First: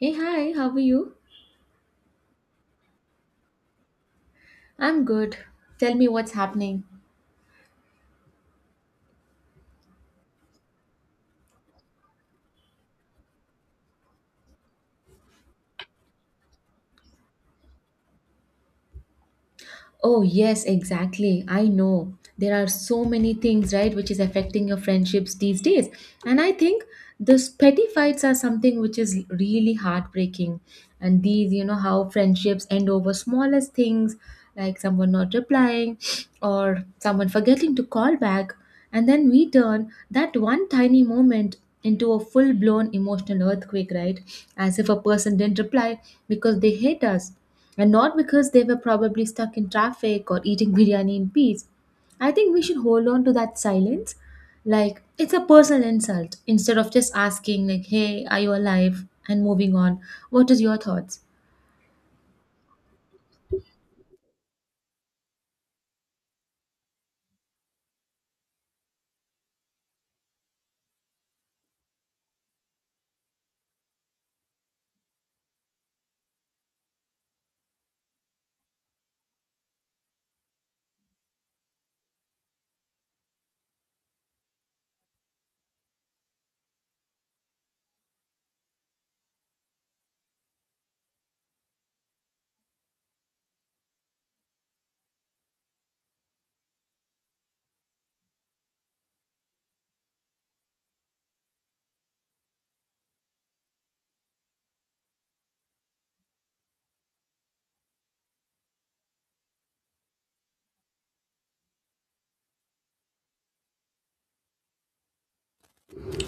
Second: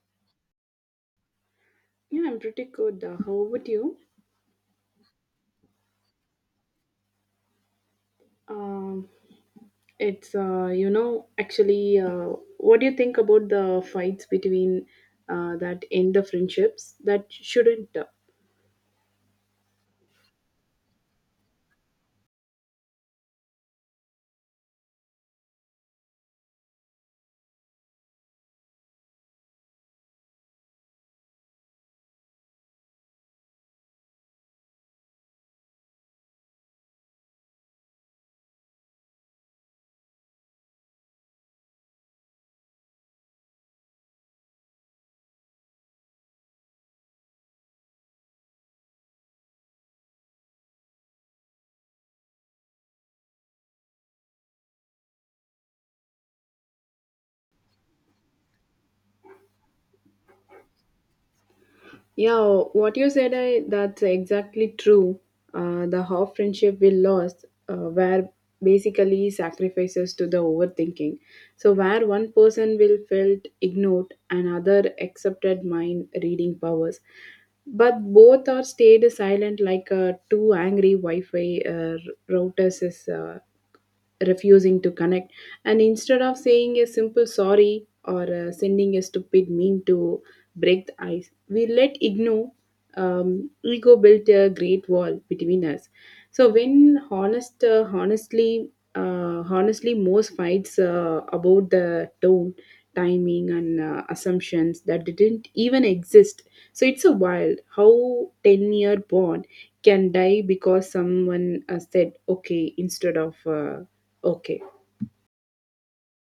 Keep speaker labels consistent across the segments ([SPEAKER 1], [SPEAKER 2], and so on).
[SPEAKER 1] Hey, hi, how are you?
[SPEAKER 2] Yeah, I'm pretty good. How about you?
[SPEAKER 1] I'm good. Tell me what's happening.
[SPEAKER 2] Um, it's actually, what do you think about the fights between that end the friendships that shouldn't?
[SPEAKER 1] Oh, yes, exactly. I know. There are so many things, right, which is affecting your friendships these days. And I think these petty fights are something which is really heartbreaking. And these, you know, how friendships end over smallest things, like someone not replying or someone forgetting to call back. And then we turn that one tiny moment into a full blown emotional earthquake, right? As if a person didn't reply because they hate us and not because they were probably stuck in traffic or eating biryani in peace. I think we should hold on to that silence. Like, it's a personal insult instead of just asking, like, hey, are you alive? And moving on. What is your thoughts?
[SPEAKER 2] Yeah, what you said, I, that's exactly true. The half friendship we lost were basically sacrifices to the overthinking. So, where one person will felt ignored, another accepted mind reading powers, but both are stayed silent like two angry Wi-Fi routers is refusing to connect, and instead of saying a simple sorry or sending a stupid meme to break the ice, we let ignore ego built a great wall between us. So when honestly, most fights about the tone, timing, and assumptions that didn't even exist. So it's a wild how 10-year bond can die because someone said okay instead of okay.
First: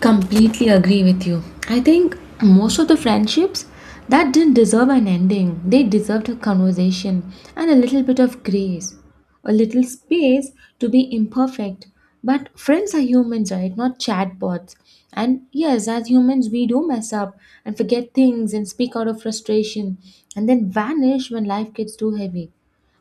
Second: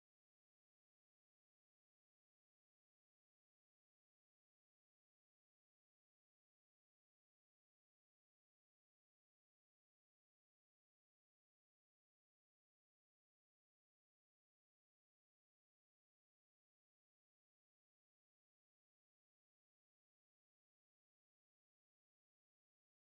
[SPEAKER 1] Completely agree with you. I think most of the friendships that didn't deserve an ending, they deserved a conversation and a little bit of grace, a little space to be imperfect. But friends are humans, right? Not chatbots. And yes, as humans, we do mess up and forget things and speak out of frustration and then vanish when life gets too heavy.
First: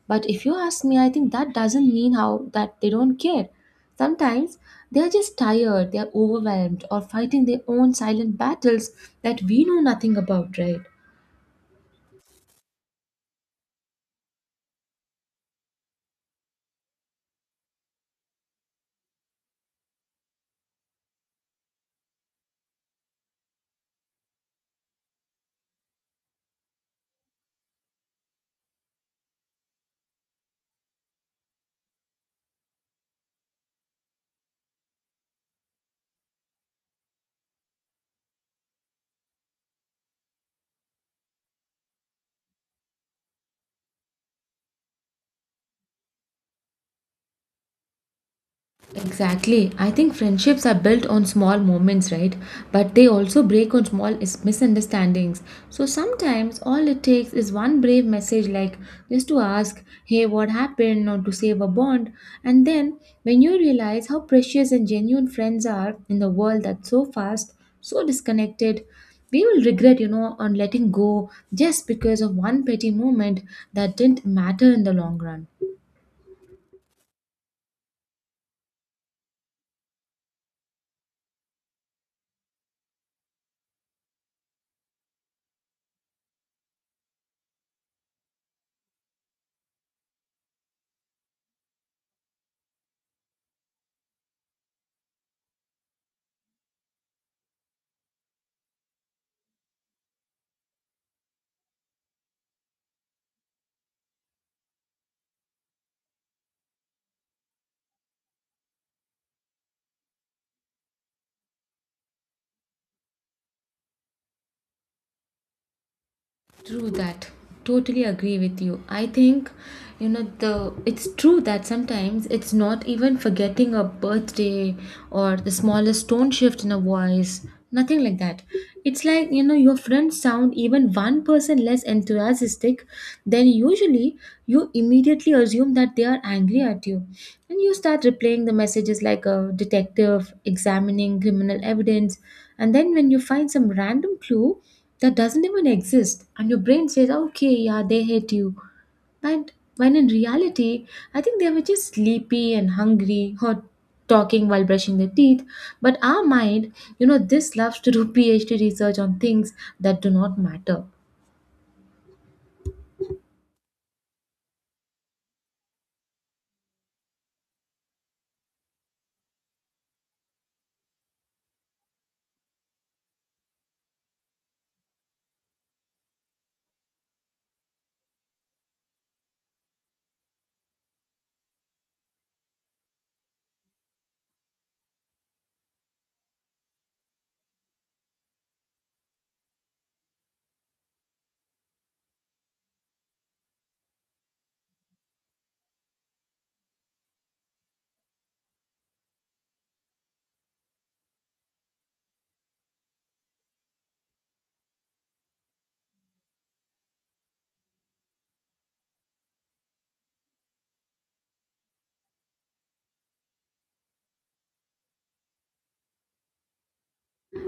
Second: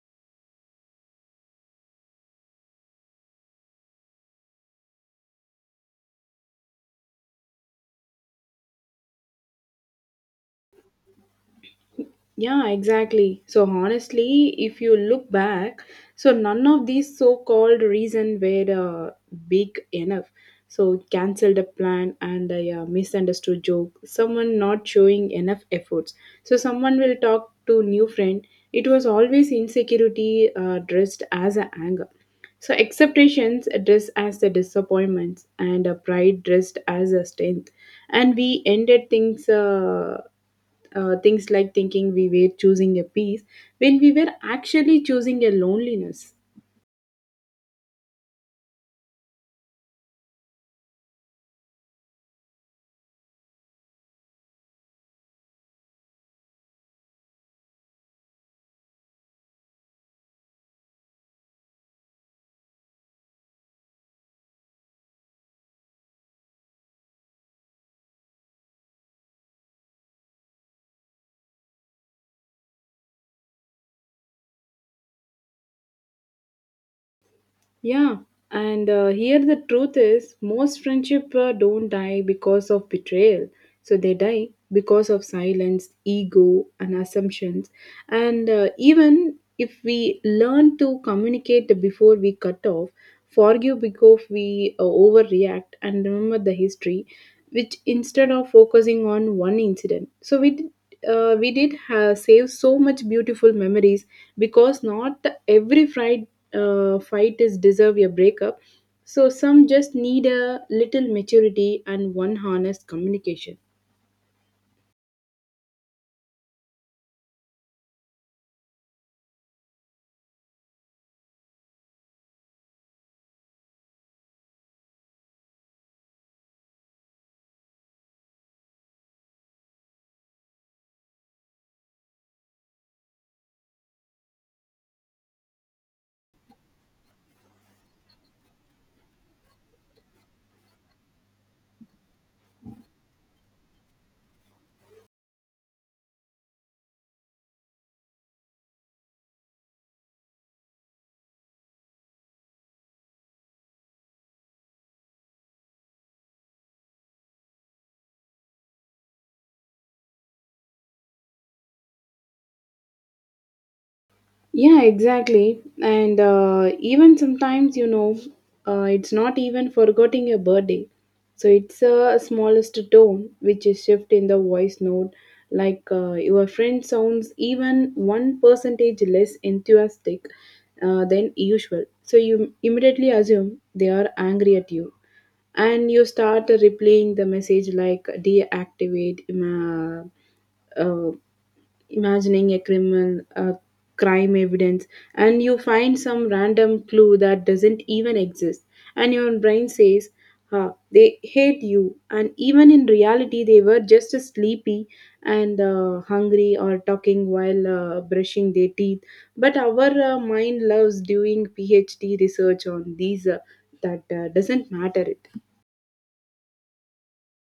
[SPEAKER 1] But if you ask me, I think that doesn't mean how that they don't care. Sometimes they are just tired, they are overwhelmed, or fighting their own silent battles that we know nothing about, right?
[SPEAKER 2] Yeah, exactly. So honestly, if you look back, so none of these so-called reason were big enough. So cancelled a plan and a misunderstood joke. Someone not showing enough efforts. So someone will talk to new friend. It was always insecurity dressed as a anger. So acceptations dressed as the disappointments and a pride dressed as a strength. And we ended things. Things like thinking we were choosing a peace when we were actually choosing a loneliness.
[SPEAKER 1] Exactly. I think friendships are built on small moments, right? But they also break on small misunderstandings. So sometimes all it takes is one brave message, like just to ask, hey, what happened, or to save a bond. And then when you realize how precious and genuine friends are in the world that's so fast, so disconnected, we will regret, you know, on letting go just because of one petty moment that didn't matter in the long run.
[SPEAKER 2] Yeah, and here the truth is, most friendship don't die because of betrayal. So they die because of silence, ego, and assumptions. And even if we learn to communicate before we cut off, forgive because we overreact and remember the history, which instead of focusing on one incident. So we did save so much beautiful memories, because not every fight is deserve a breakup. So some just need a little maturity and one honest communication.
[SPEAKER 1] True that. Totally agree with you. I think, you know, the it's true that sometimes it's not even forgetting a birthday or the smallest tone shift in a voice, nothing like that. It's like, you know, your friends sound even one person less enthusiastic, then usually you immediately assume that they are angry at you. And you start replaying the messages like a detective examining criminal evidence. And then when you find some random clue, that doesn't even exist, and your brain says, okay, yeah, they hate you. But when in reality, I think they were just sleepy and hungry or talking while brushing their teeth. But our mind, you know, this loves to do PhD research on things that do not matter.
[SPEAKER 2] Yeah, exactly. And even sometimes, you know, it's not even forgetting your birthday. So it's a smallest tone which is shift in the voice note. Like your friend sounds even one percentage less enthusiastic than usual. So you immediately assume they are angry at you, and you start replaying the message like deactivate uh, imagining a criminal, a crime evidence, and you find some random clue that doesn't even exist, and your brain says, "Ah, they hate you," and even in reality, they were just sleepy and hungry or talking while brushing their teeth. But our mind loves doing PhD research on these that doesn't matter.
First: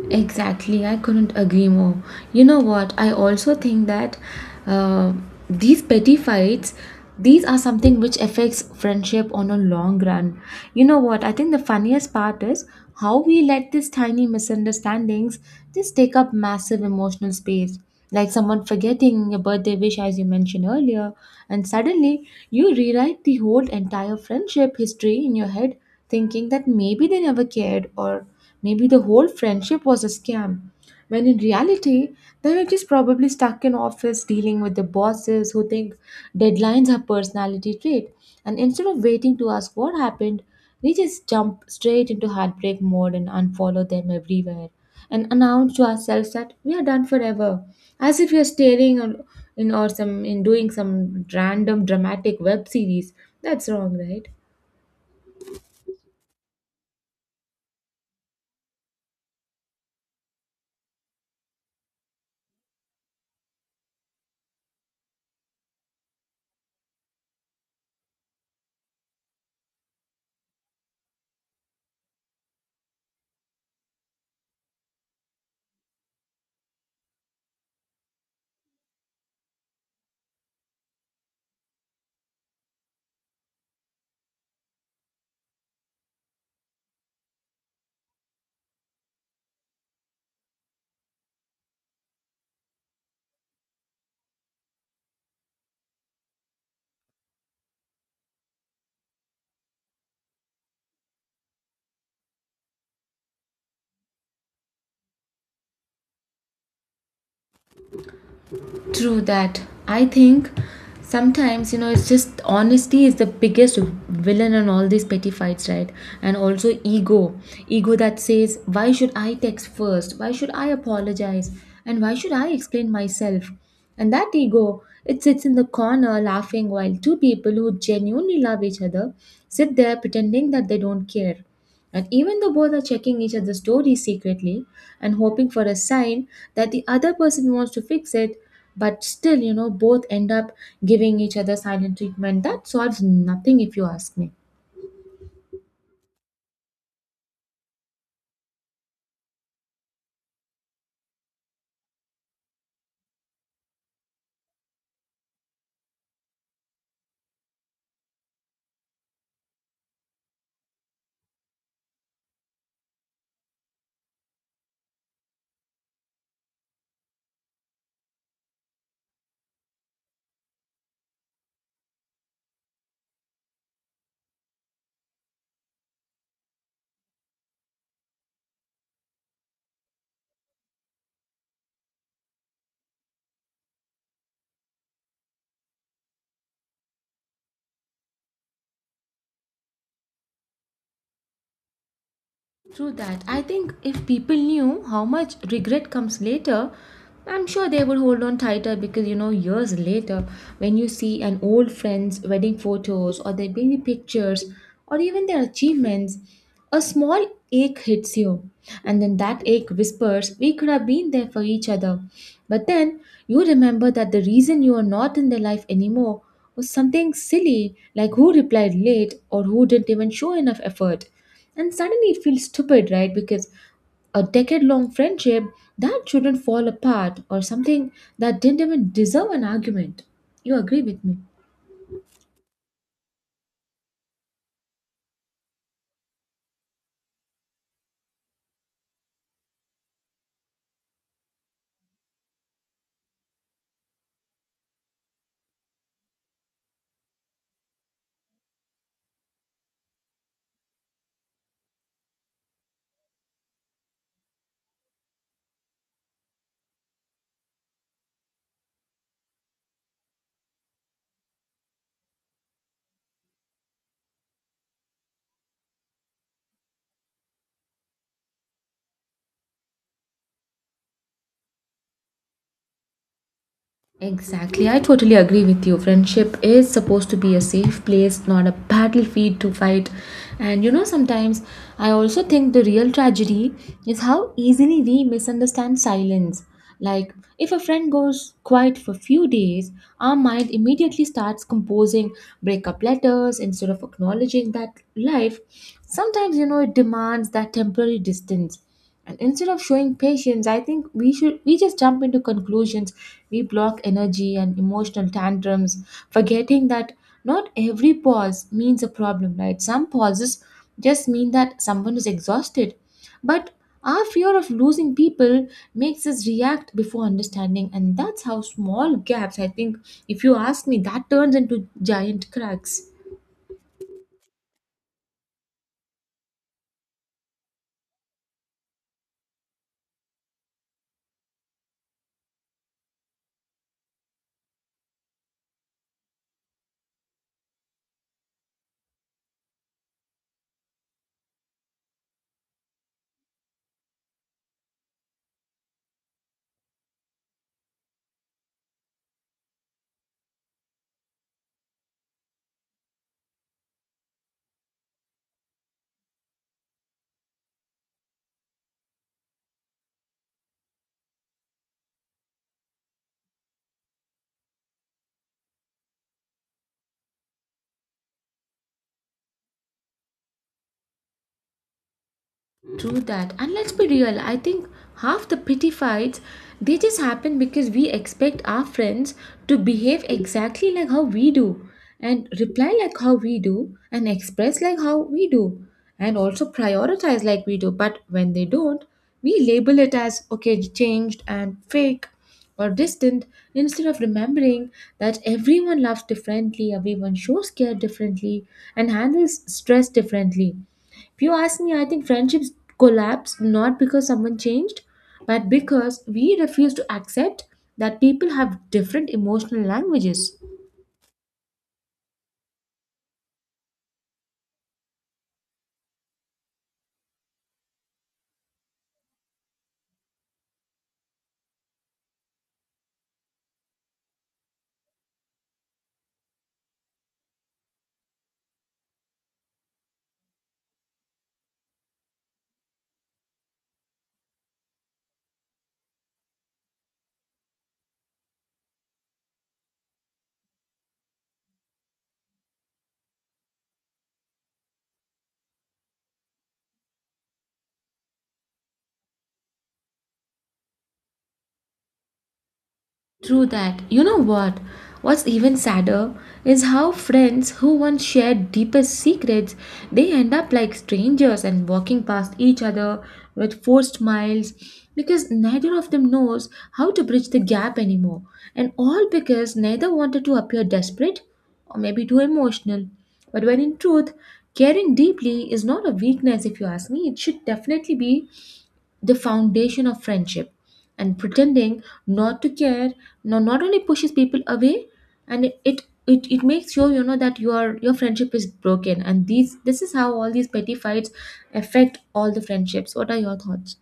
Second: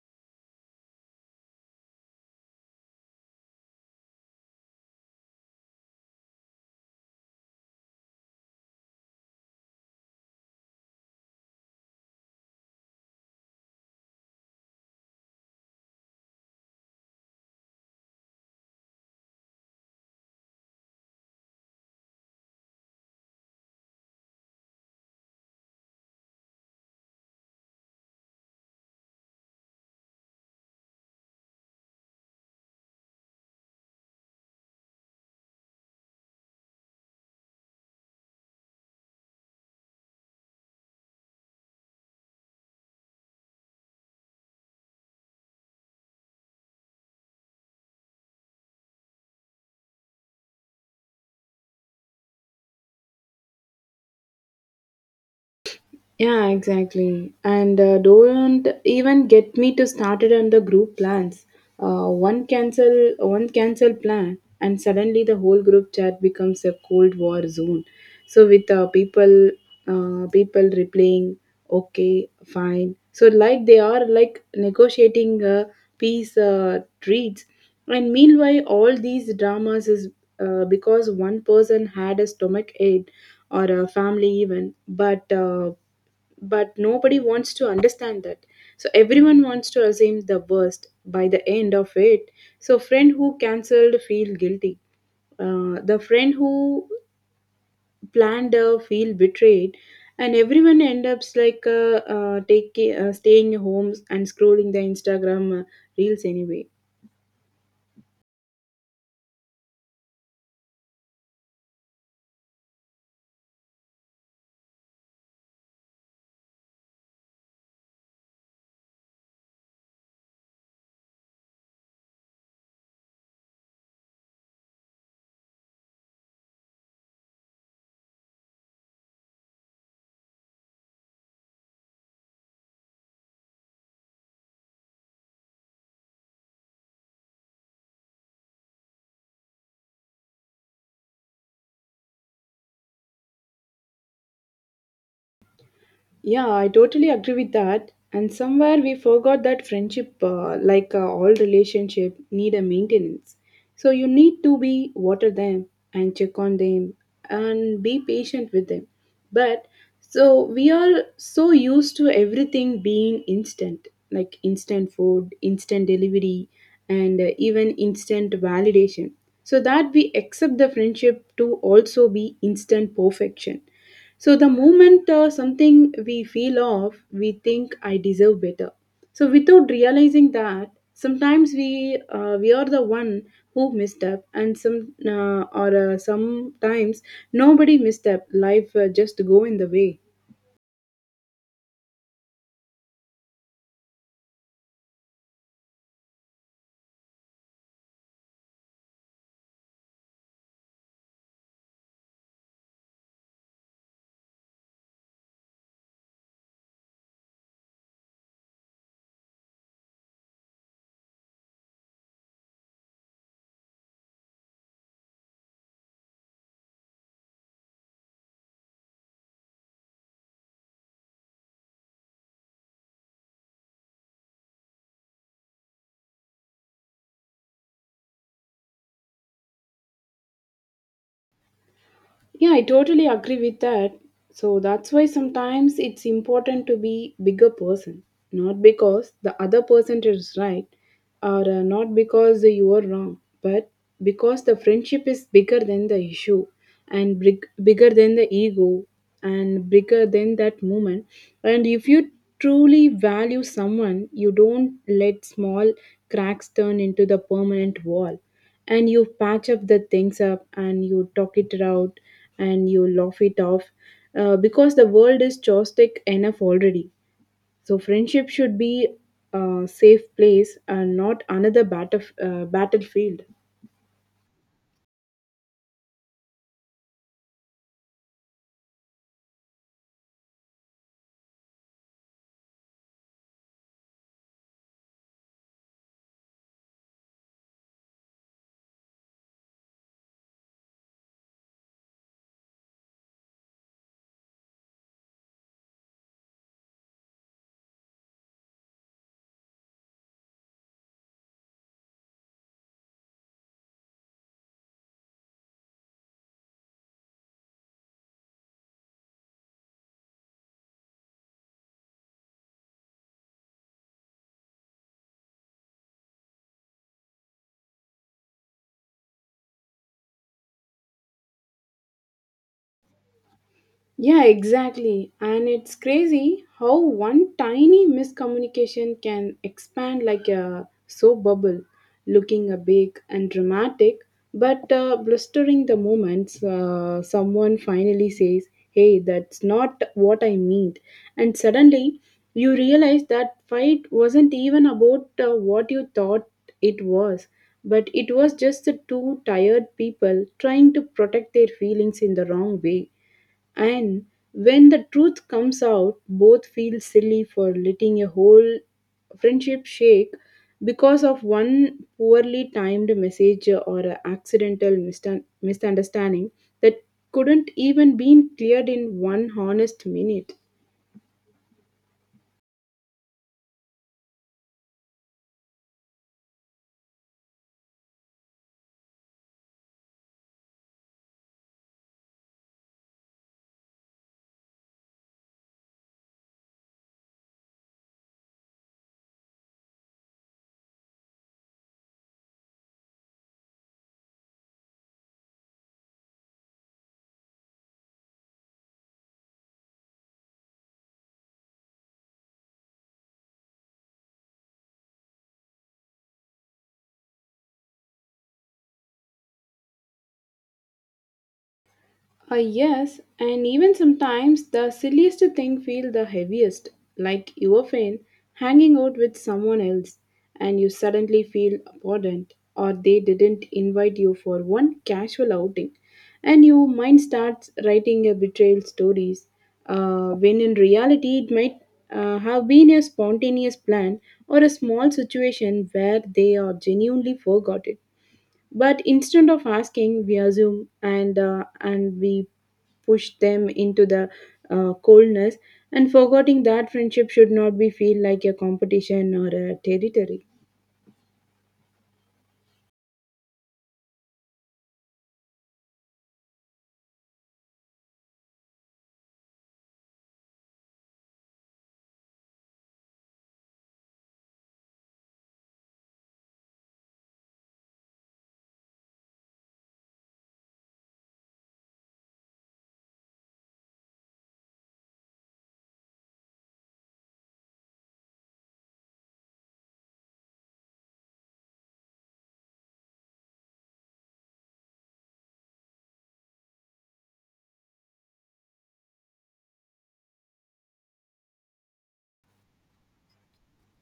[SPEAKER 1] Exactly, I couldn't agree more. You know what? I also think that uh, these petty fights, these are something which affects friendship on a long run. You know what? I think the funniest part is how we let these tiny misunderstandings just take up massive emotional space. Like someone forgetting a birthday wish, as you mentioned earlier, and suddenly you rewrite the whole entire friendship history in your head, thinking that maybe they never cared, or maybe the whole friendship was a scam, when in reality, they were just probably stuck in office dealing with the bosses who think deadlines are personality trait. And instead of waiting to ask what happened, they just jump straight into heartbreak mode and unfollow them everywhere and announce to ourselves that we are done forever, as if we are staring on, in or some in doing some random dramatic web series. That's wrong, right?
[SPEAKER 2] Yeah, exactly. And don't even get me to started on the group plans. One cancel plan, and suddenly the whole group chat becomes a cold war zone. So with people replying, okay, fine. So like they are like negotiating peace treats, and meanwhile all these dramas is because one person had a stomach ache or a family even, but nobody wants to understand that. So everyone wants to assume the worst. By the end of it, so friend who cancelled feel guilty, the friend who planned feel betrayed, and everyone end up like taking staying home and scrolling the instagram reels anyway.
[SPEAKER 1] True that. I think sometimes, you know, it's just honesty is the biggest villain in all these petty fights, right? And also ego. Ego that says, why should I text first? Why should I apologize? And why should I explain myself? And that ego, it sits in the corner laughing while two people who genuinely love each other sit there pretending that they don't care. And even though both are checking each other's stories secretly and hoping for a sign that the other person wants to fix it, but still, you know, both end up giving each other silent treatment. That solves nothing if you ask me.
[SPEAKER 2] Yeah, I totally agree with that. And somewhere we forgot that friendship, all relationship, need a maintenance. So you need to be water them and check on them and be patient with them. But so we are so used to everything being instant, like instant food, instant delivery, and even instant validation. So that we accept the friendship to also be instant perfection. So the moment something we feel off, we think I deserve better. So without realizing that, sometimes we are the one who misstep, and sometimes nobody misstep. Life just go in the way.
[SPEAKER 1] True that. I think if people knew how much regret comes later, I'm sure they would hold on tighter, because you know years later, when you see an old friend's wedding photos or their baby pictures or even their achievements, a small ache hits you, and then that ache whispers, "We could have been there for each other." But then you remember that the reason you are not in their life anymore was something silly, like who replied late or who didn't even show enough effort. And suddenly it feels stupid, right? Because a decade long friendship that shouldn't fall apart or something that didn't even deserve an argument. You agree with me?
[SPEAKER 2] Yeah, I totally agree with that. So that's why sometimes it's important to be bigger person, not because the other person is right or not because you are wrong, but because the friendship is bigger than the issue and bigger than the ego and bigger than that moment. And if you truly value someone, you don't let small cracks turn into the permanent wall, and you patch up the things up, and you talk it out, and you laugh it off, because the world is chaotic enough already. So friendship should be a safe place, and not another battlefield.
[SPEAKER 1] Exactly, I totally agree with you. Friendship is supposed to be a safe place, not a battlefield to fight. And you know, sometimes I also think the real tragedy is how easily we misunderstand silence. Like, if a friend goes quiet for few days, our mind immediately starts composing breakup letters instead of acknowledging that life sometimes, you know, it demands that temporary distance. And instead of showing patience, I think we just jump into conclusions. We block energy and emotional tantrums, forgetting that not every pause means a problem, right? Some pauses just mean that someone is exhausted. But our fear of losing people makes us react before understanding, and that's how small gaps, I think, if you ask me, that turns into giant cracks.
[SPEAKER 2] Yeah, exactly. And it's crazy how one tiny miscommunication can expand like a soap bubble, looking a big and dramatic, but blustering the moments someone finally says, "Hey, that's not what I meant." And suddenly you realize that fight wasn't even about what you thought it was, but it was just the two tired people trying to protect their feelings in the wrong way. And when the truth comes out, both feel silly for letting a whole friendship shake because of one poorly timed message or a accidental misunderstanding that couldn't even be cleared in one honest minute.
[SPEAKER 1] True that. And let's be real, I think half the petty fights they just happen because we expect our friends to behave exactly like how we do and reply like how we do and express like how we do and also prioritize like we do. But when they don't, we label it as okay, changed and fake or distant, instead of remembering that everyone loves differently, everyone shows care differently and handles stress differently. If you ask me, I think friendships collapse not because someone changed, but because we refuse to accept that people have different emotional languages.
[SPEAKER 2] Yes, and even sometimes the silliest thing feel the heaviest, like you are fan hanging out with someone else and you suddenly feel abandoned, or they didn't invite you for one casual outing and your mind starts writing a betrayal stories, when in reality it might have been a spontaneous plan or a small situation where they are genuinely forgot it. But instead of asking, we assume, and we push them into the coldness, and forgetting that friendship should not be feel like a competition or a territory.
[SPEAKER 1] True that. You know what? What's even sadder is how friends who once shared deepest secrets, they end up like strangers and walking past each other with forced smiles because neither of them knows how to bridge the gap anymore. And all because neither wanted to appear desperate or maybe too emotional. But when in truth, caring deeply is not a weakness if you ask me. It should definitely be the foundation of friendship, and pretending not to care, no, not only pushes people away, and it makes sure, you know, that your friendship is broken. And these this is how all these petty fights affect all the friendships. What are your thoughts?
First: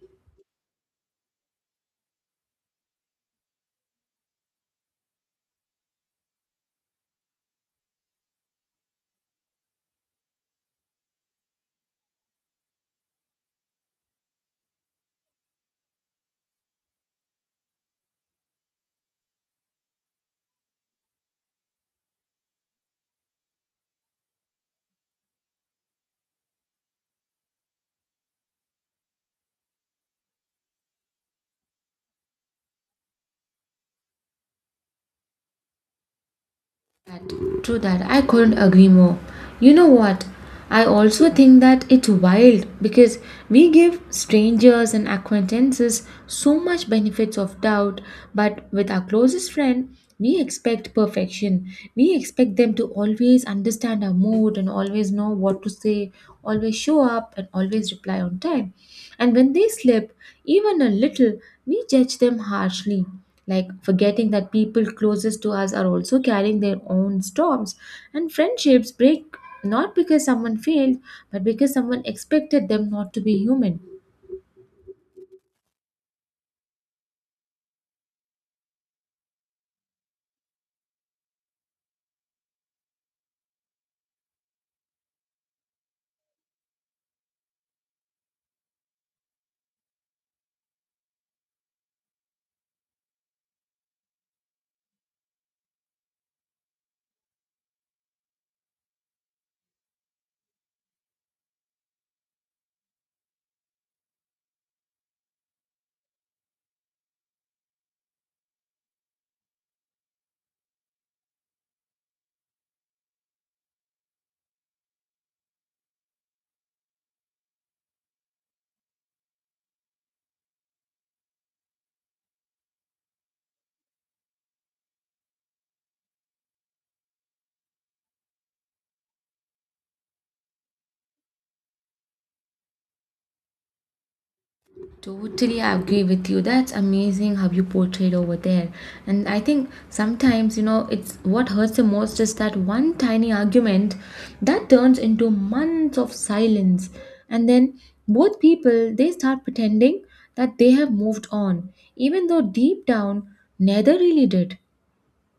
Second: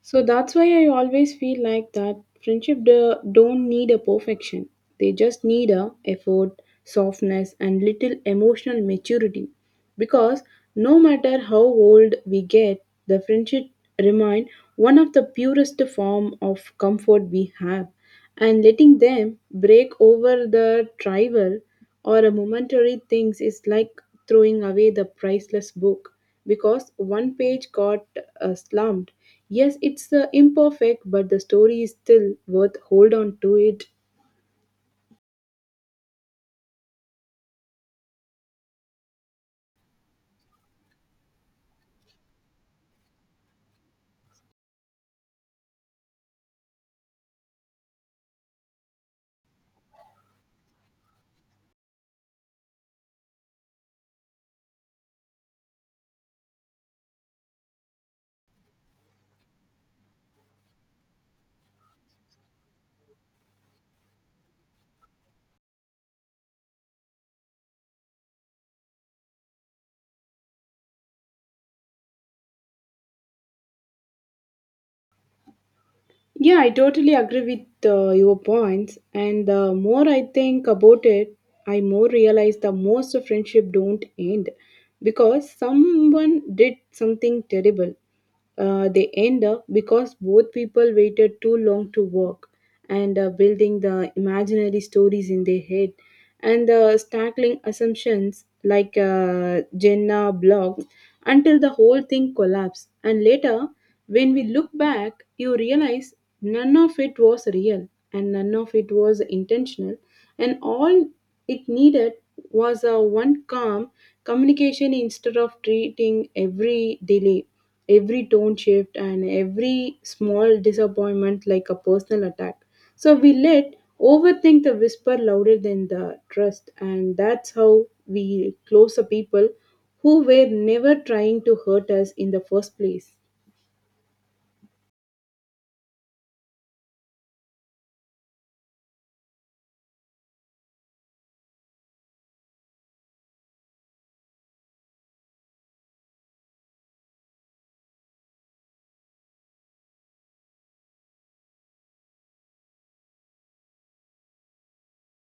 [SPEAKER 2] So that's why I always feel like that friendship don't need a perfection. They just need a effort, softness, and little emotional maturity, because no matter how old we get, the friendship remain one of the purest form of comfort we have, and letting them break over the tribal or a momentary things is like throwing away the priceless book because one page got slumped. Yes, it's imperfect, but the story is still worth hold on to it.
[SPEAKER 1] That. True that. I couldn't agree more. You know what? I also think that it's wild because we give strangers and acquaintances so much benefits of doubt, but with our closest friend, we expect perfection. We expect them to always understand our mood and always know what to say, always show up, and always reply on time. And when they slip, even a little, we judge them harshly, like forgetting that people closest to us are also carrying their own storms, and friendships break not because someone failed but because someone expected them not to be human.
[SPEAKER 2] Yeah, I totally agree with your points. And the more I think about it, I more realize the most of friendship don't end because someone did something terrible. They end up because both people waited too long to work, and building the imaginary stories in their head and the stackling assumptions like Jenna blog, until the whole thing collapsed. And later, when we look back, you realize none of it was real and none of it was intentional, and all it needed was a one calm communication, instead of treating every delay, every tone shift, and every small disappointment like a personal attack. So we let overthink the whisper louder than the trust, and that's how we close the people who were never trying to hurt us in the first place.
[SPEAKER 1] Totally agree with you. That's amazing how you portrayed over there. And I think sometimes, you know, it's what hurts the most is that one tiny argument that turns into months of silence. And then both people, they start pretending that they have moved on, even though deep down, neither really did.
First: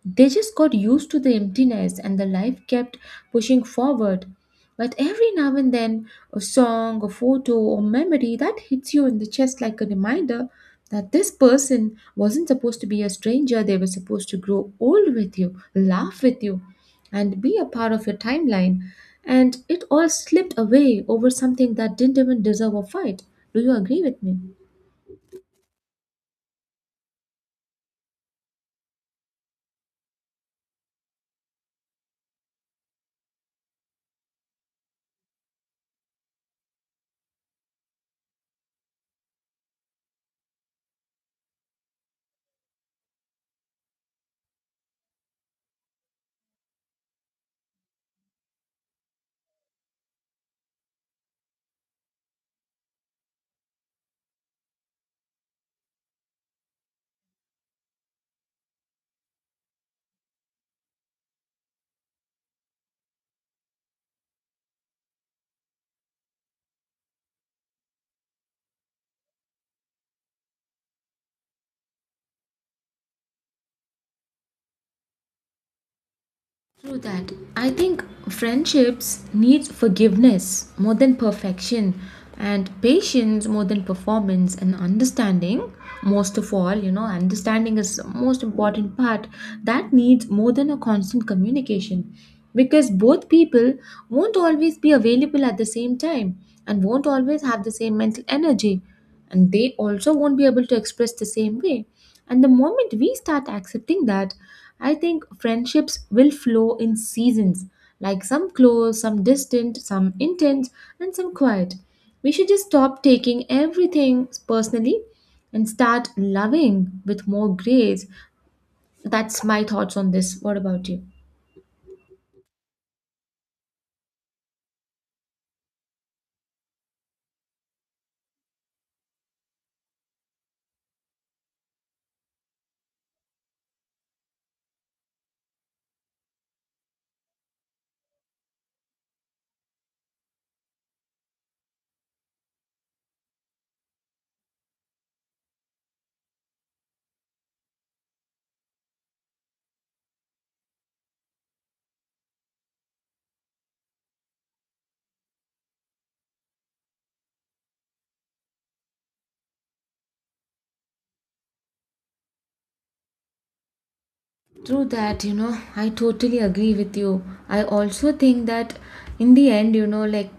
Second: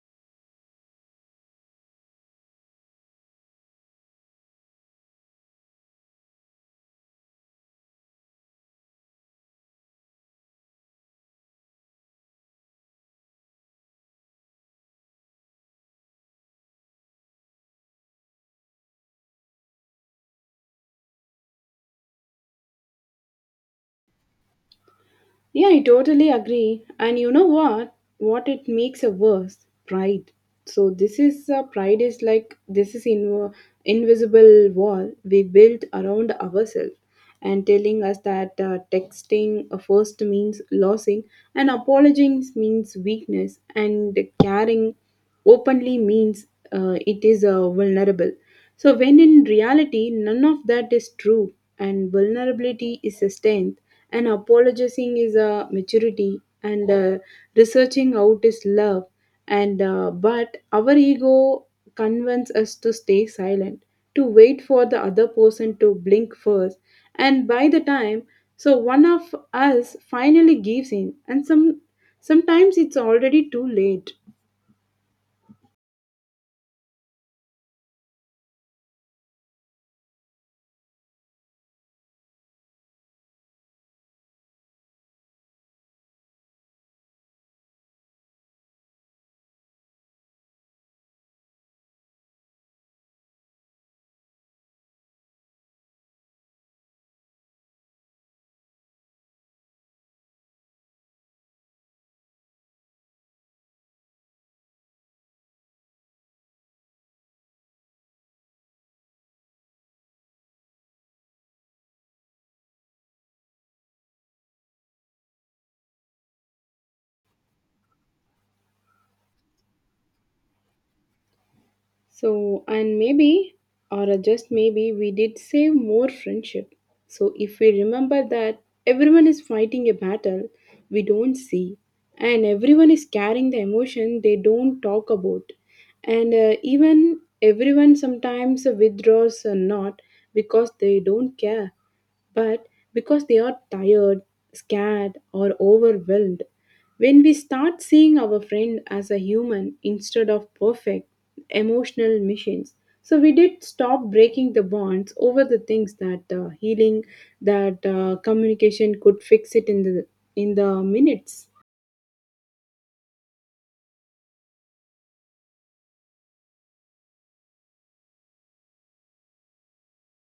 [SPEAKER 1] They just got used to the emptiness, and the life kept pushing forward. But every now and then a song, a photo or memory that hits you in the chest like a reminder that this person wasn't supposed to be a stranger. They were supposed to grow old with you, laugh with you, and be a part of your timeline. And it all slipped away over something that didn't even deserve a fight. Do you agree with me?
[SPEAKER 2] Yeah, I totally agree. And you know what? What it makes a worse pride. So this is pride is like, this is in invisible wall we build around ourselves, and telling us that texting first means losing, and apologizing means weakness, and caring openly means it is vulnerable. So, when in reality, none of that is true, and vulnerability is a strength, and apologizing is a maturity, and researching out is love. And but our ego convinces us to stay silent, to wait for the other person to blink first, and by the time, so one of us finally gives in, and sometimes it's already too late.
[SPEAKER 1] True that. I think friendships need forgiveness more than perfection, and patience more than performance, and understanding most of all. You know, understanding is the most important part that needs more than a constant communication, because both people won't always be available at the same time and won't always have the same mental energy, and they also won't be able to express the same way. And the moment we start accepting that, I think friendships will flow in seasons, like some close, some distant, some intense, and some quiet. We should just stop taking everything personally and start loving with more grace. That's my thoughts on this. What about you?
[SPEAKER 2] So, and maybe, or just maybe, we did save more friendship. So, if we remember that everyone is fighting a battle we don't see, and everyone is carrying the emotion they don't talk about, and even everyone sometimes withdraws or not because they don't care, but because they are tired, scared, or overwhelmed. When we start seeing our friend as a human instead of perfect emotional machines, so we did stop breaking the bonds over the things that healing, that communication could fix it in the minutes.
[SPEAKER 1] True that, you know, I totally agree with you. I also think that in the end, you know, like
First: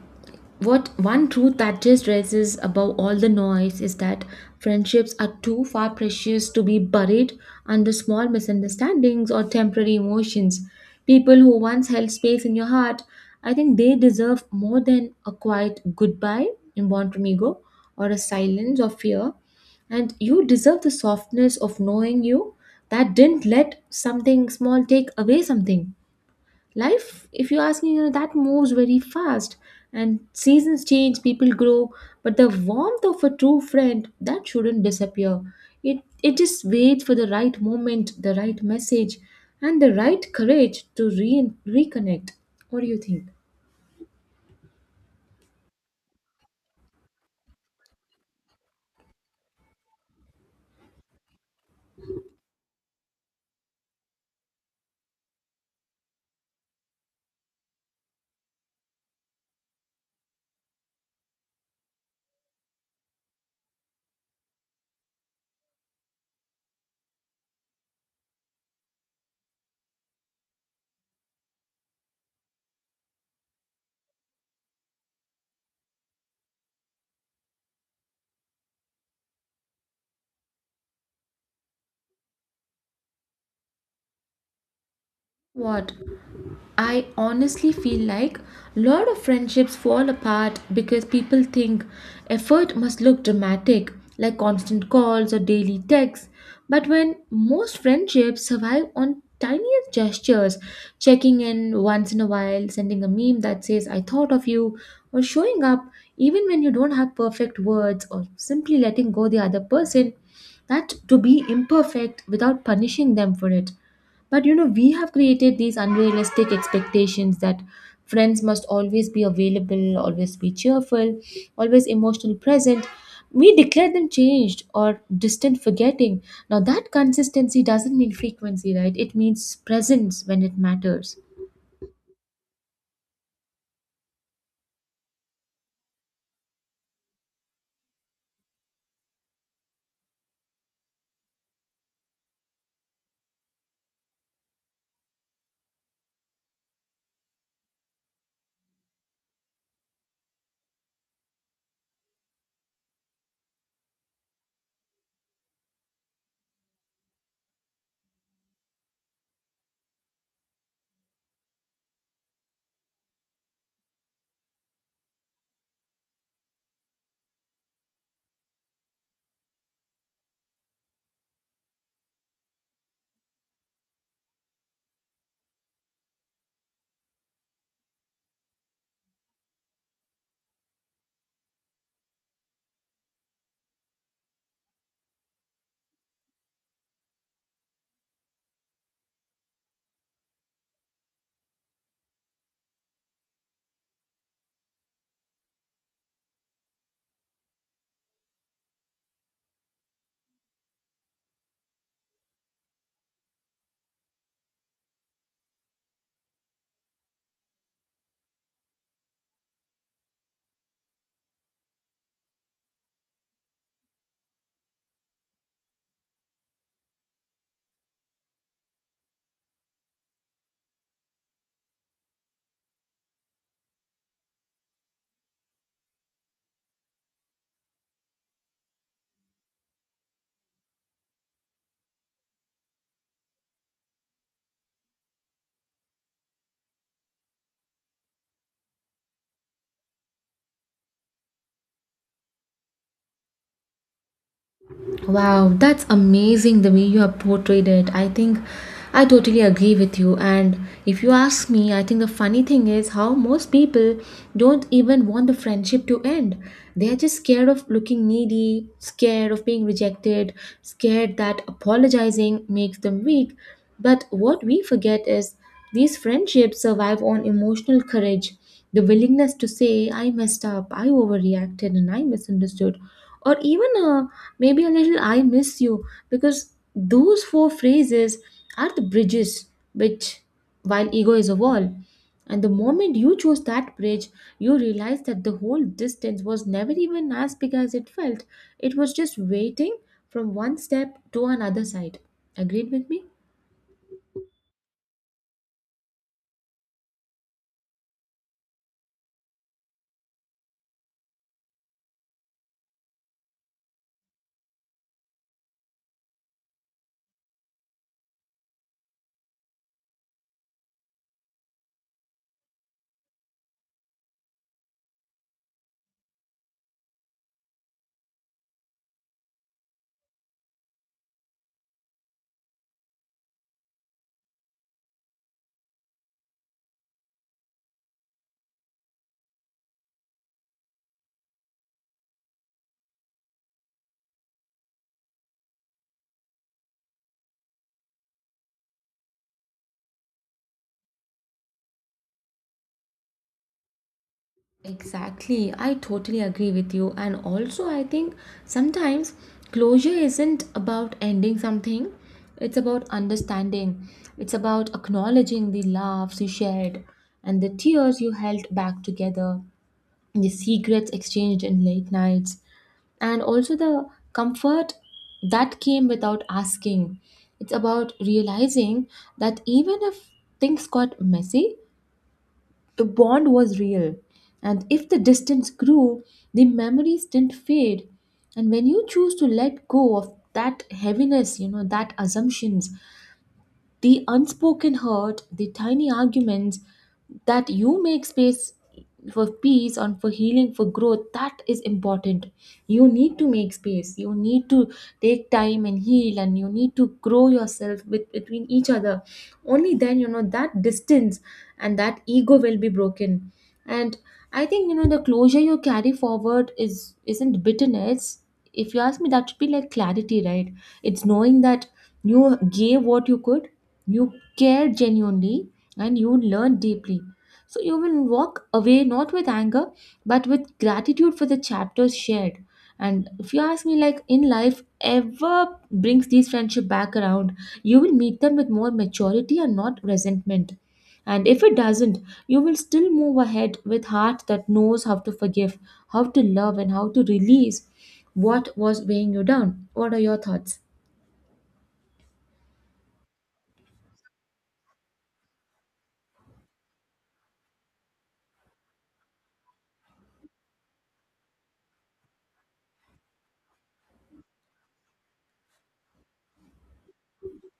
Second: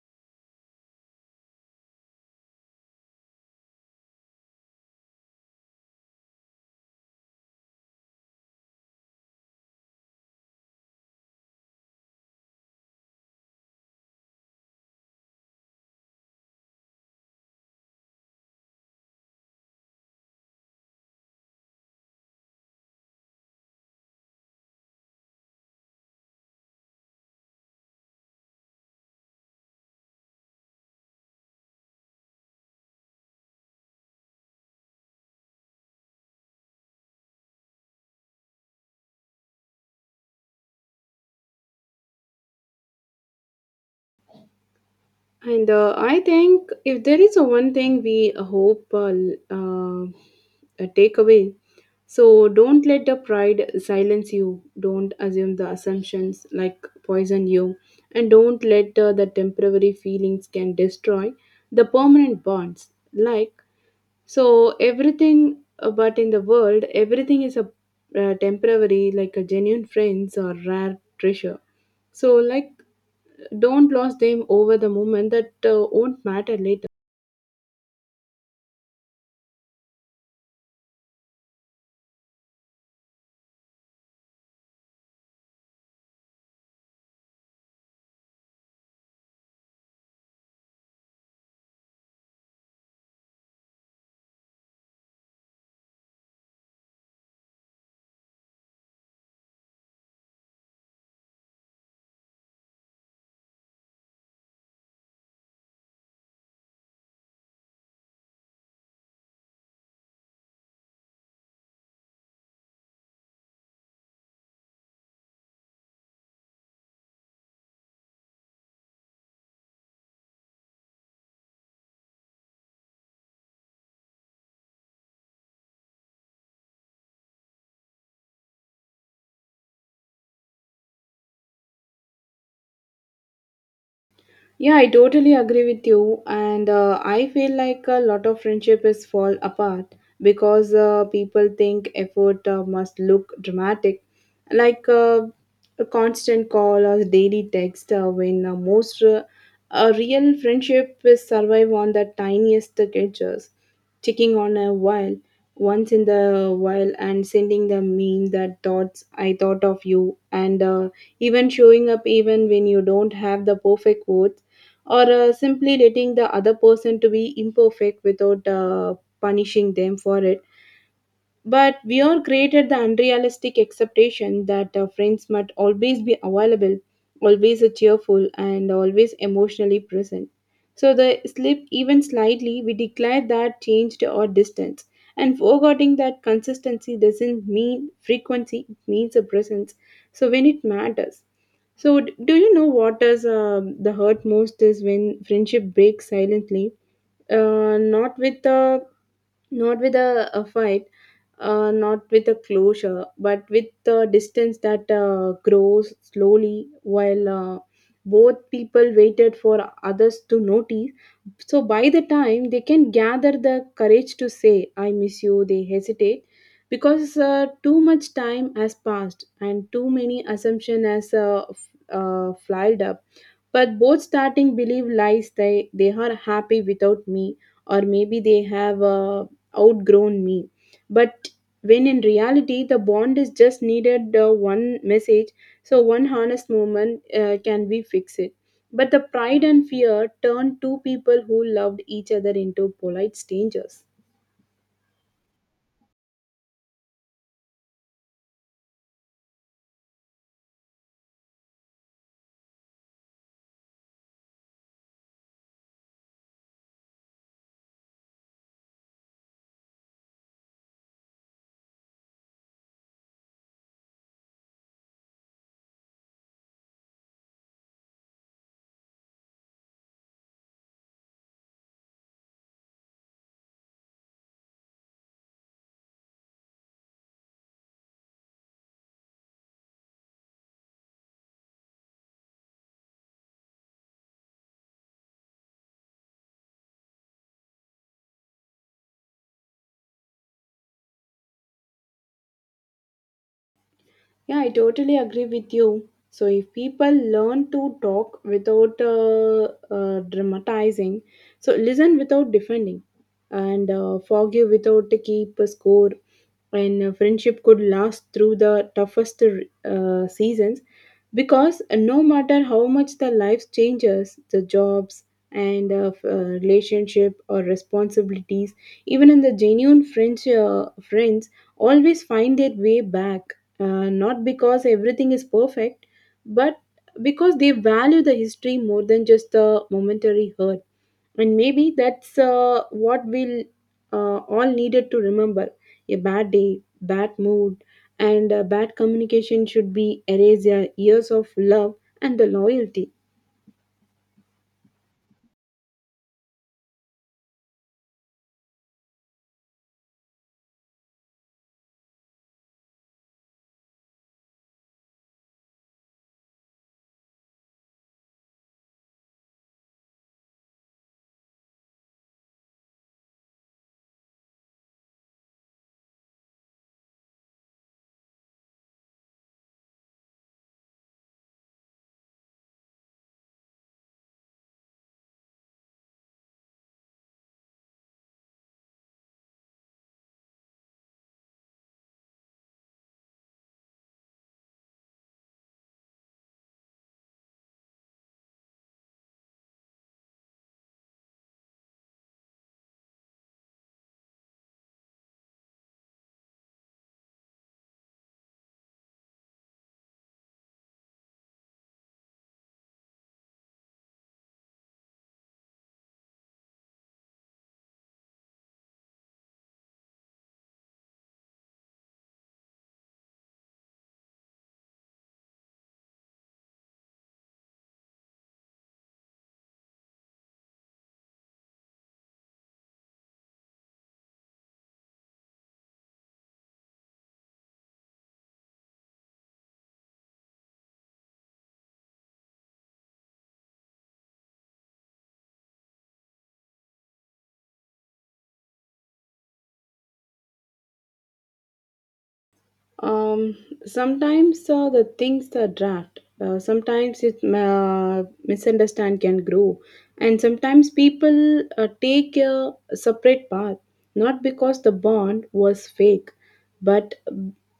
[SPEAKER 1] what one truth that just rises above all the noise is that friendships are too far precious to be buried under small misunderstandings or temporary emotions. People who once held space in your heart, I think they deserve more than a quiet goodbye in Bon Amigo or a silence of fear, and you deserve the softness of knowing you that didn't let something small take away something. Life, if you ask me, you know, that moves very fast, and seasons change, people grow, but the warmth of a true friend that shouldn't disappear. It just waits for the right moment, the right message, and the right courage to reconnect. What do you think?
[SPEAKER 2] And I think if there is a one thing we hope uh, take away, so don't let the pride silence you. Don't assume the assumptions like poison you, and don't let the temporary feelings can destroy the permanent bonds. Like so everything, but in the world, everything is a temporary, like a genuine friends or rare treasure. So like, don't lose them over the moment that won't matter later.
[SPEAKER 1] What? I honestly feel like a lot of friendships fall apart because people think effort must look dramatic, like constant calls or daily texts. But when most friendships survive on tiniest gestures, checking in once in a while, sending a meme that says, I thought of you, or showing up even when you don't have perfect words, or simply letting go the other person, that to be imperfect without punishing them for it. But you know, we have created these unrealistic expectations that friends must always be available, always be cheerful, always emotionally present. We declare them changed or distant forgetting. Now, that consistency doesn't mean frequency, right? It means presence when it matters.
[SPEAKER 2] Yeah, I totally agree with you. And I feel like a lot of friendship is fall apart because people think effort must look dramatic, like a constant call or daily text. When most, a real friendship is survive on the tiniest gestures, checking on a while once in the while and sending the meme that thoughts I thought of you, and even showing up even when you don't have the perfect words or simply letting the other person to be imperfect without punishing them for it, but we are created the unrealistic expectation that friends must always be available, always cheerful and always emotionally present, so the slip even slightly we declare that changed or distance, and forgetting that consistency doesn't mean frequency, it means a presence so when it matters. So, do you know what does the hurt most is when friendship breaks silently? Not with a, not with a fight, not with a closure, but with the distance that grows slowly while both people waited for others to notice. So by the time they can gather the courage to say, I miss you, they hesitate because too much time has passed and too many assumption has filed up, but both starting believe lies, they are happy without me, or maybe they have outgrown me. But when in reality, the bond is just needed one message, so one honest moment can we fix it. But the pride and fear turned two people who loved each other into polite strangers.
[SPEAKER 1] Wow, that's amazing the way you have portrayed it. I think I totally agree with you. And if you ask me, I think the funny thing is how most people don't even want the friendship to end. They are just scared of looking needy, scared of being rejected, scared that apologizing makes them weak. But what we forget is these friendships survive on emotional courage, the willingness to say, I messed up, I overreacted, and I misunderstood, or even a maybe a little I miss you, because those four phrases are the bridges which, while ego is a wall, and the moment you chose that bridge, you realize that the whole distance was never even as big as it felt. It was just waiting from one step to another side. Agreed with me?
[SPEAKER 2] Yeah, I totally agree with you. So, if people learn to talk without dramatizing, so listen without defending, and forgive without to keep a score, and friendship could last through the toughest seasons, because no matter how much the life changes, the jobs and relationship or responsibilities, even in the genuine French friends, always find their way back, not because everything is perfect, but because they value the history more than just the momentary hurt. And maybe that's what we'll all needed to remember. A bad day, bad mood, and bad communication should be erased years of love and the loyalty.
[SPEAKER 1] Exactly, I totally agree with you. And also, I think sometimes closure isn't about ending something, it's about understanding, it's about acknowledging the laughs you shared and the tears you held back together, the secrets exchanged in late nights, and also the comfort that came without asking. It's about realizing that even if things got messy, the bond was real, and if the distance grew, the memories didn't fade. And when you choose to let go of that heaviness, you know, that assumptions, the unspoken hurt, the tiny arguments, that you make space for peace and for healing, for growth, that is important. You need to make space. You need to take time and heal, and you need to grow yourself with, between each other. Only then, you know, that distance and that ego will be broken. And I think you know the closure you carry forward is isn't bitterness. If you ask me, that should be like clarity, right? It's knowing that you gave what you could, you care genuinely, and you learn deeply, so you will walk away not with anger but with gratitude for the chapters shared. And if you ask me, like in life ever brings these friendship back around, you will meet them with more maturity and not resentment. And if it doesn't, you will still move ahead with heart that knows how to forgive, how to love, and how to release what was weighing you down. What are your thoughts?
[SPEAKER 2] Um, Sometimes the things are draft. Sometimes it misunderstand can grow, and sometimes people take a separate path, not because the bond was fake, but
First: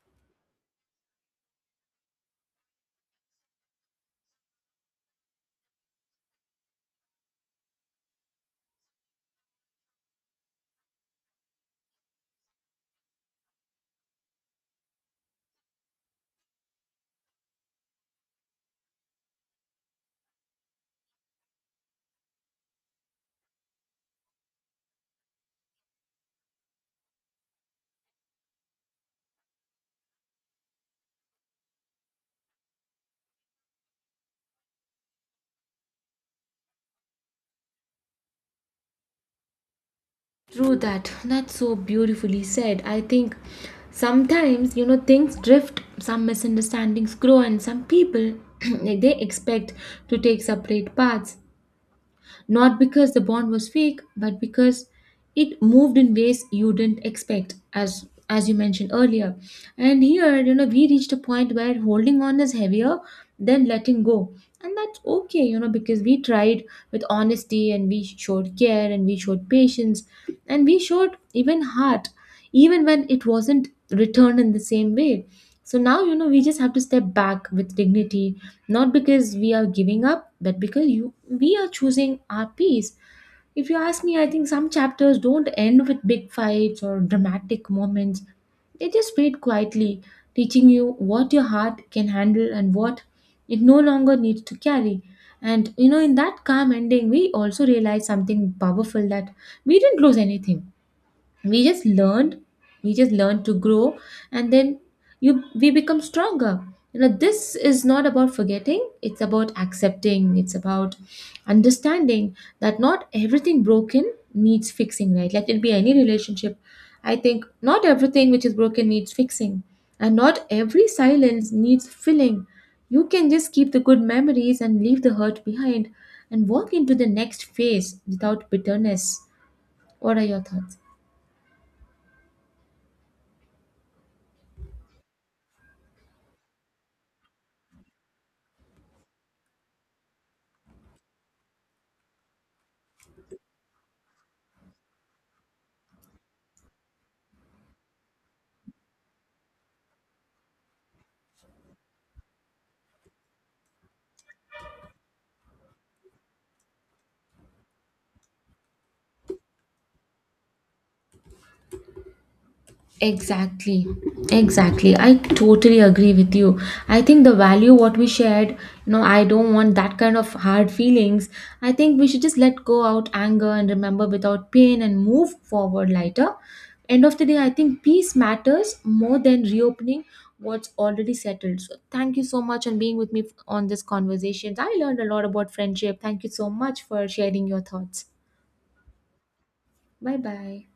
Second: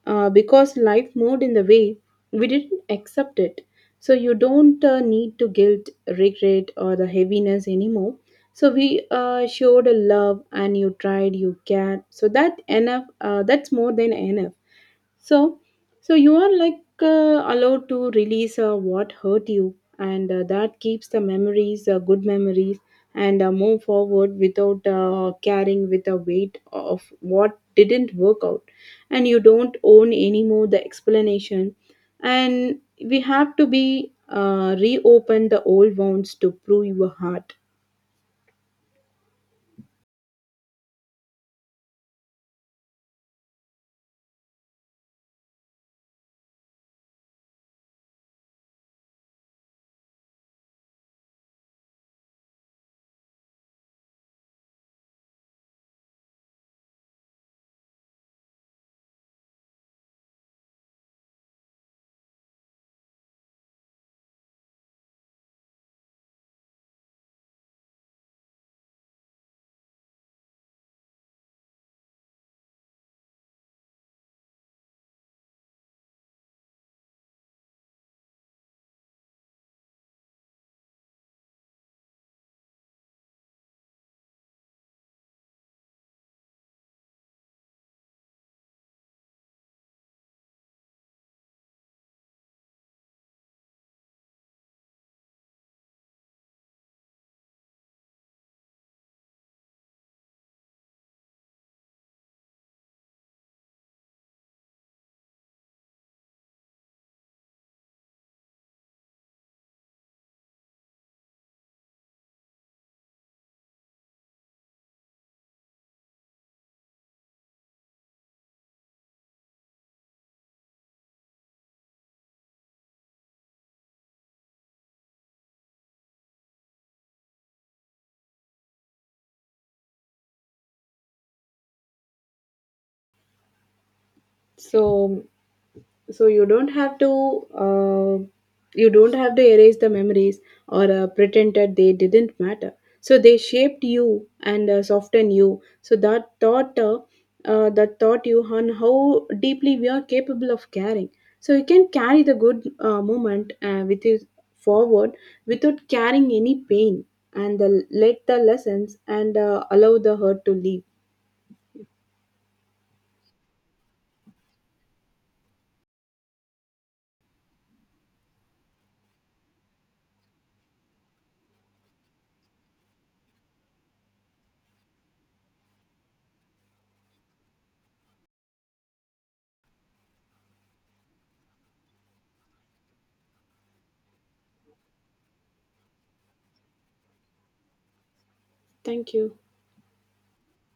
[SPEAKER 2] because life moved in the way we didn't accept it. So you don't need to guilt, regret, or the heaviness anymore. So we showed a love, and you tried, you cared. So that enough. That's more than enough. So, so you are like allowed to release what hurt you, and that keeps the memories, good memories, and move forward without carrying with the weight of what didn't work out. And you don't own anymore the explanation, and we have to be reopen the old wounds to prove your heart.
[SPEAKER 1] True that. That's so beautifully said. I think sometimes, you know, things drift, some misunderstandings grow, and some people they expect to take separate paths, not because the bond was fake, but because it moved in ways you didn't expect, as you mentioned earlier. And here, you know, we reached a point where holding on is heavier than letting go, and that's okay, you know, because we tried with honesty, and we showed care, and we showed patience, and we showed even heart, even when it wasn't returned in the same way. So now, you know, we just have to step back with dignity, not because we are giving up, but because you we are choosing our peace. If you ask me, I think some chapters don't end with big fights or dramatic moments, they just fade quietly, teaching you what your heart can handle and what it no longer needs to carry. And you know, in that calm ending, we also realize something powerful, that we didn't lose anything. We just learned we just learned to grow. And then, you we become stronger. You know, this is not about forgetting, it's about accepting, it's about understanding that not everything broken needs fixing, right? Let it be any relationship, I think not everything which is broken needs fixing, and not every silence needs filling. You can just keep the good memories and leave the hurt behind, and walk into the next phase without bitterness. What are your thoughts?
[SPEAKER 2] So so, you don't have to, uh, you don't have to erase the memories or pretend that they didn't matter, so they shaped you and softened you, so that thought, that taught you on how deeply we are capable of caring, so you can carry the good moment with you forward without carrying any pain, and the, let the lessons and allow the hurt to leave.
[SPEAKER 1] Exactly, exactly. I totally agree with you. I think the value what we shared, you know, I don't want that kind of hard feelings. I think we should just let go out anger and remember without pain and move forward lighter. End of the day, I think peace matters more than reopening what's already settled. So thank you so much on being with me on this conversation. I learned a lot about friendship. Thank you so much for sharing your thoughts.
[SPEAKER 2] Thank you.
[SPEAKER 1] Bye bye.